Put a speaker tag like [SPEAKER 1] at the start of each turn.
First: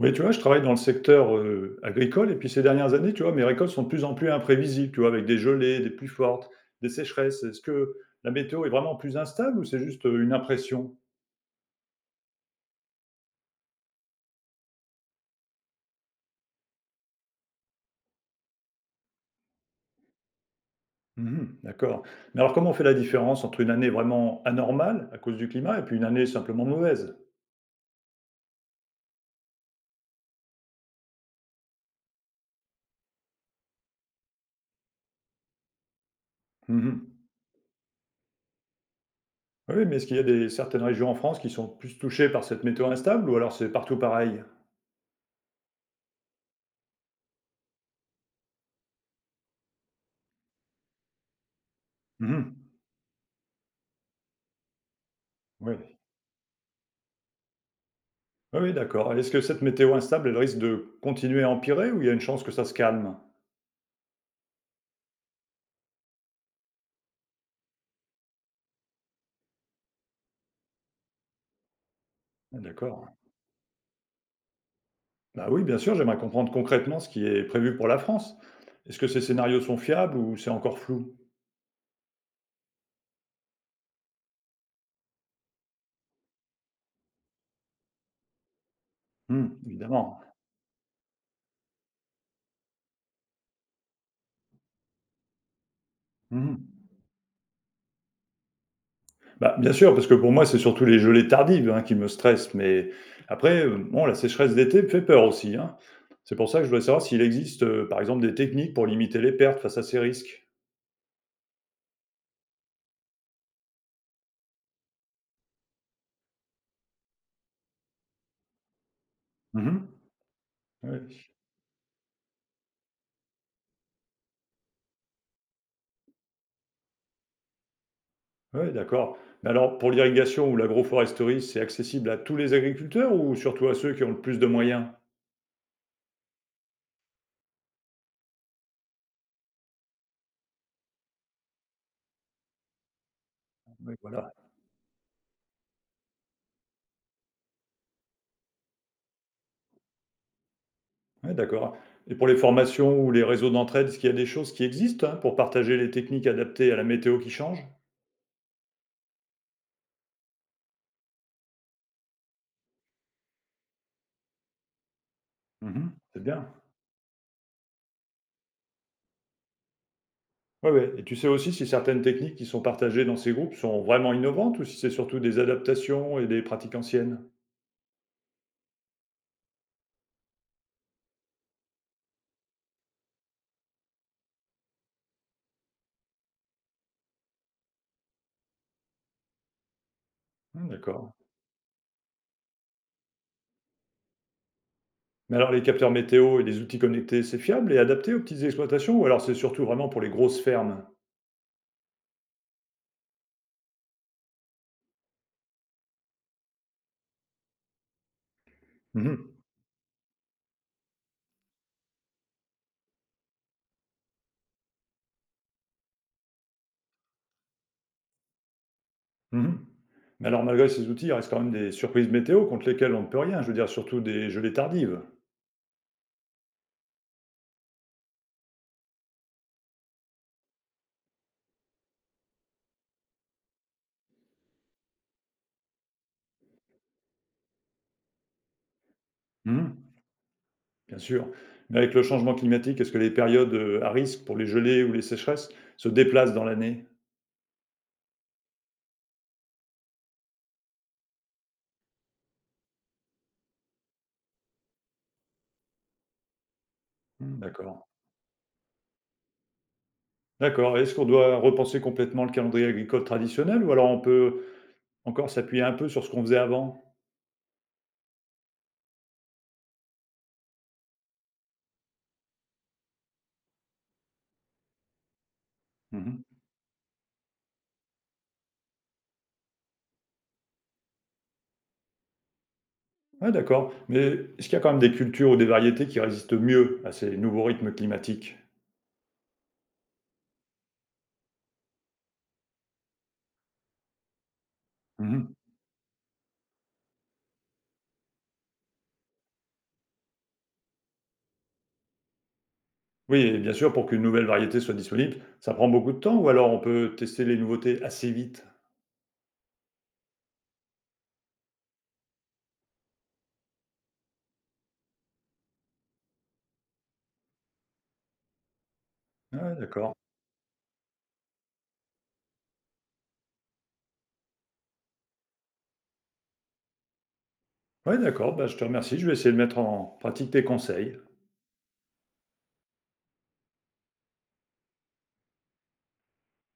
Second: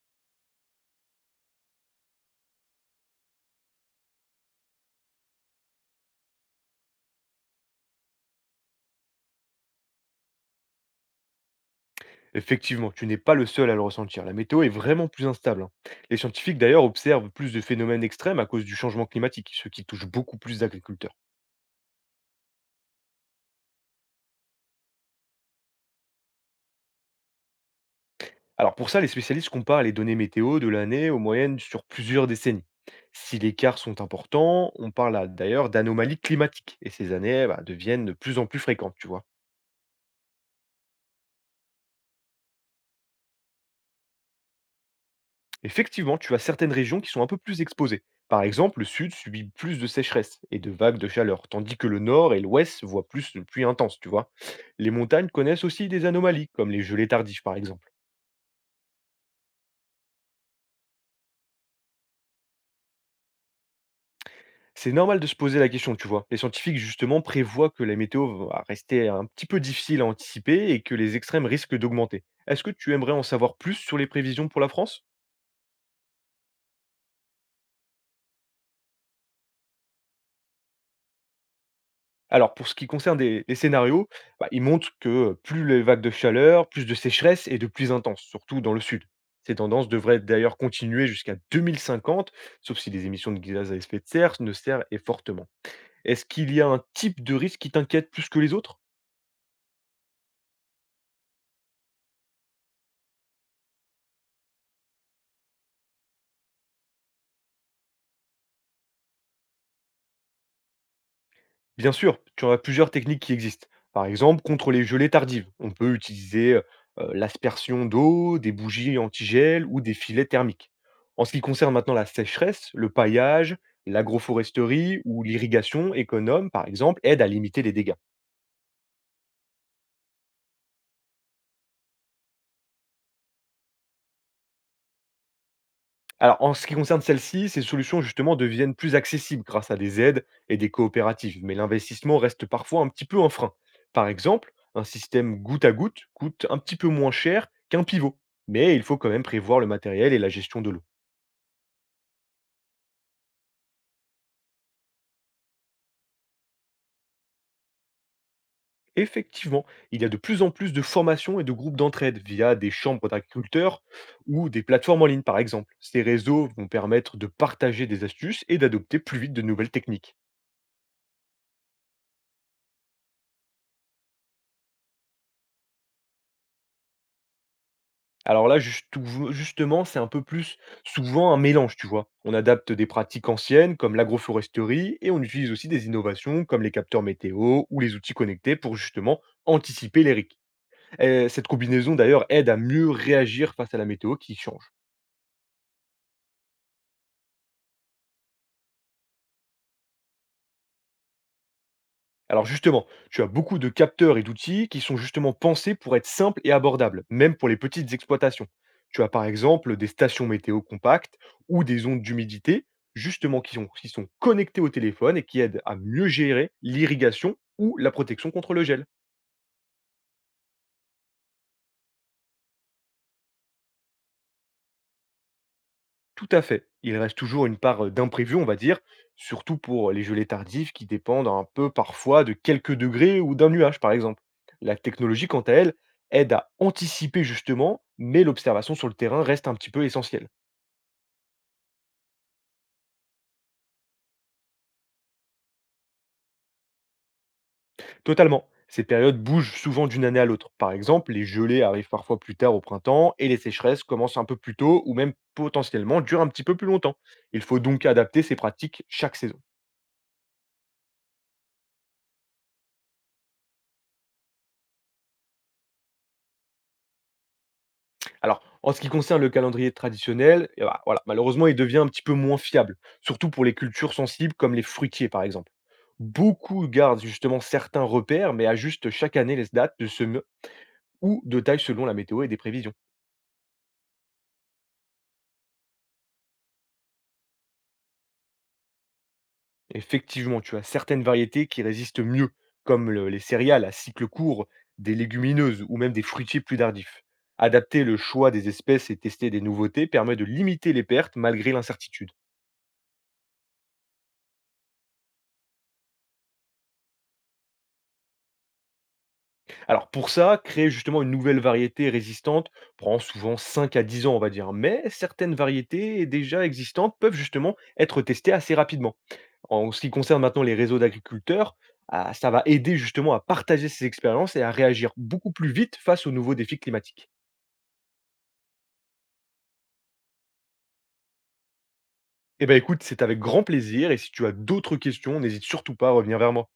[SPEAKER 1] Oui, tu vois, je travaille dans le secteur, agricole et puis ces dernières années, tu vois, mes récoltes sont de plus en plus imprévisibles, tu vois? Avec des gelées, des pluies fortes, des sécheresses. Est-ce que la météo est vraiment plus instable ou c'est juste, une impression?
[SPEAKER 2] Effectivement, tu n'es pas le seul à le ressentir. La météo est vraiment plus instable, hein. Les scientifiques d'ailleurs observent plus de phénomènes extrêmes à cause du changement climatique, ce qui touche beaucoup plus d'agriculteurs.
[SPEAKER 1] Mmh, d'accord. Mais alors comment on fait la différence entre une année vraiment anormale à cause du climat et puis une année simplement mauvaise?
[SPEAKER 2] Alors pour ça, les spécialistes comparent les données météo de l'année aux moyennes sur plusieurs décennies. Si les écarts sont importants, on parle là d'ailleurs d'anomalies climatiques et
[SPEAKER 1] Mmh.
[SPEAKER 2] ces années bah, deviennent de plus en plus fréquentes, tu vois.
[SPEAKER 1] Oui, oui, mais est-ce qu'il y a des certaines régions en France qui sont plus touchées par cette météo instable ou alors c'est partout pareil?
[SPEAKER 2] Effectivement, tu as certaines régions qui sont un peu plus exposées. Par exemple, le sud subit plus de sécheresse et de vagues de chaleur, tandis que le nord et
[SPEAKER 1] Mmh.
[SPEAKER 2] l'ouest voient plus de pluie intense, tu vois. Les montagnes connaissent aussi
[SPEAKER 1] Oui.
[SPEAKER 2] des anomalies, comme les gelées tardives par exemple.
[SPEAKER 1] Oui, oui, d'accord. Est-ce que cette météo instable, elle risque de continuer à empirer ou il y a une chance que ça se calme?
[SPEAKER 2] C'est normal de se poser la question, tu vois. Les scientifiques, justement, prévoient que la météo va rester un petit peu difficile à anticiper et que les extrêmes risquent d'augmenter.
[SPEAKER 1] Ah,
[SPEAKER 2] Est-ce que tu
[SPEAKER 1] d'accord.
[SPEAKER 2] aimerais en savoir plus sur les prévisions pour la France?
[SPEAKER 1] Bah oui, bien sûr, j'aimerais comprendre concrètement ce qui est prévu pour la France. Est-ce que ces scénarios sont fiables ou c'est encore flou?
[SPEAKER 2] Alors pour ce qui concerne des les scénarios, bah, ils montrent que, plus les vagues de chaleur, plus de sécheresse et de pluies intenses, surtout dans le sud. Ces
[SPEAKER 1] Hmm,
[SPEAKER 2] tendances devraient
[SPEAKER 1] évidemment.
[SPEAKER 2] d'ailleurs continuer jusqu'à 2050, sauf si les émissions de gaz à effet de serre ne serrent et fortement. Est-ce qu'il y a
[SPEAKER 1] Hmm.
[SPEAKER 2] un type de risque qui t'inquiète plus que les autres?
[SPEAKER 1] Bah, bien sûr, parce que pour moi, c'est surtout les gelées tardives, hein, qui me stressent. Mais après, bon, la sécheresse d'été me fait peur aussi, hein. C'est pour ça que je voudrais savoir s'il existe, par exemple, des techniques pour limiter les pertes face à ces risques.
[SPEAKER 2] Bien sûr, tu en as plusieurs techniques qui existent. Par exemple, contre les gelées tardives, on peut utiliser l'aspersion d'eau, des bougies antigel ou
[SPEAKER 1] Mhm.
[SPEAKER 2] des filets thermiques. En
[SPEAKER 1] Ouais,
[SPEAKER 2] ce qui concerne maintenant la sécheresse, le paillage, l'agroforesterie ou l'irrigation économe, par exemple, aide à limiter les dégâts.
[SPEAKER 1] ouais, d'accord. Mais alors, pour l'irrigation ou l'agroforesterie, c'est accessible à tous les agriculteurs ou surtout à ceux qui ont le plus de moyens?
[SPEAKER 2] Alors, en ce qui concerne celle-ci, ces solutions justement deviennent plus accessibles grâce à des aides et des coopératives, mais l'investissement reste parfois un petit peu un frein.
[SPEAKER 1] Oui,
[SPEAKER 2] Par
[SPEAKER 1] voilà.
[SPEAKER 2] exemple, un système goutte à goutte coûte un petit peu moins cher qu'un pivot, mais il faut quand même prévoir le matériel et la gestion de l'eau.
[SPEAKER 1] Ouais, d'accord. Et pour les formations ou les réseaux d'entraide, est-ce qu'il y a des choses qui existent, hein, pour partager les techniques adaptées à la météo qui change?
[SPEAKER 2] Effectivement, il y a de plus en plus de formations et de groupes d'entraide via des chambres d'agriculteurs ou des plateformes en ligne, par exemple.
[SPEAKER 1] Mhm,
[SPEAKER 2] Ces
[SPEAKER 1] c'est bien.
[SPEAKER 2] réseaux vont permettre de partager des astuces et d'adopter plus vite de nouvelles techniques.
[SPEAKER 1] Ouais, ouais. Et tu sais aussi si certaines techniques qui sont partagées dans ces groupes sont vraiment innovantes ou si c'est surtout des adaptations et des pratiques anciennes?
[SPEAKER 2] Alors là, justu justement, c'est un peu plus souvent un mélange, tu vois? On adapte des pratiques anciennes comme l'agroforesterie et on utilise aussi des innovations comme les capteurs météo ou les outils connectés pour justement anticiper les risques.
[SPEAKER 1] D'accord.
[SPEAKER 2] Et cette combinaison d'ailleurs aide à mieux réagir face à la météo qui change.
[SPEAKER 1] Mais alors les capteurs météo et les outils connectés, c'est fiable et adapté aux petites exploitations ou alors c'est surtout vraiment pour les grosses fermes?
[SPEAKER 2] Alors justement, tu as beaucoup de capteurs et d'outils qui sont justement pensés pour être simples et abordables, même pour les petites exploitations. Tu as par
[SPEAKER 1] Mhm,
[SPEAKER 2] exemple des stations météo compactes ou des ondes d'humidité, justement qui sont connectées au téléphone et qui aident à mieux gérer l'irrigation ou la protection contre le gel.
[SPEAKER 1] mhm. Mais alors malgré ces outils, il reste quand même des surprises météo contre lesquelles on ne peut rien, je veux dire surtout des gelées tardives.
[SPEAKER 2] Tout à fait. Il reste toujours une part, d'imprévu, on va dire, surtout pour les gelées tardives qui dépendent un peu parfois de quelques degrés ou d'un nuage, par exemple. La technologie, quant à elle, aide à anticiper justement, mais l'observation sur le terrain reste un petit peu
[SPEAKER 1] Mhm.
[SPEAKER 2] essentielle.
[SPEAKER 1] Bien sûr. Mais avec le changement climatique, est-ce que les périodes, à risque pour les gelées ou les sécheresses se déplacent dans l'année?
[SPEAKER 2] Totalement. Ces périodes bougent souvent d'une année à l'autre. Par exemple, les gelées arrivent parfois plus tard au printemps et les sécheresses commencent un peu plus tôt ou même potentiellement durent un petit peu plus longtemps.
[SPEAKER 1] Mmh,
[SPEAKER 2] Il faut
[SPEAKER 1] d'accord.
[SPEAKER 2] donc adapter ses pratiques chaque saison.
[SPEAKER 1] D'accord, est-ce qu'on doit repenser complètement le calendrier agricole traditionnel ou alors on peut encore s'appuyer un peu sur ce qu'on faisait avant?
[SPEAKER 2] Alors, en ce qui concerne le calendrier traditionnel, eh bah, voilà, malheureusement, il devient un petit peu moins fiable, surtout pour les cultures sensibles comme les fruitiers, par exemple.
[SPEAKER 1] Mmh.
[SPEAKER 2] Beaucoup gardent justement certains repères, mais ajustent chaque année les dates de semis ou de taille selon la météo et des prévisions.
[SPEAKER 1] Ouais, d'accord. Mais est-ce qu'il y a quand même des cultures ou des variétés qui résistent mieux à ces nouveaux rythmes climatiques?
[SPEAKER 2] Effectivement, tu as certaines variétés qui résistent mieux, comme les céréales à cycle court, des
[SPEAKER 1] Mmh.
[SPEAKER 2] légumineuses ou même des fruitiers plus tardifs. Adapter le choix des espèces et tester des nouveautés permet de limiter les pertes malgré l'incertitude.
[SPEAKER 1] Oui, et bien sûr, pour qu'une nouvelle variété soit disponible, ça prend beaucoup de temps ou alors on peut tester les nouveautés assez vite?
[SPEAKER 2] Alors pour ça, créer justement une nouvelle variété résistante prend souvent 5 à 10 ans, on va dire, mais certaines variétés déjà existantes peuvent justement être testées assez rapidement.
[SPEAKER 1] Ouais,
[SPEAKER 2] En ce qui
[SPEAKER 1] d'accord.
[SPEAKER 2] concerne maintenant les réseaux d'agriculteurs, ah, ça va aider justement à partager ces expériences et à réagir beaucoup plus vite face aux nouveaux défis climatiques.
[SPEAKER 1] Ouais, d'accord, bah, je te remercie, je vais essayer de mettre en pratique tes conseils.
[SPEAKER 2] Eh bien écoute, c'est avec grand plaisir et si tu as d'autres questions, n'hésite surtout pas à revenir vers moi.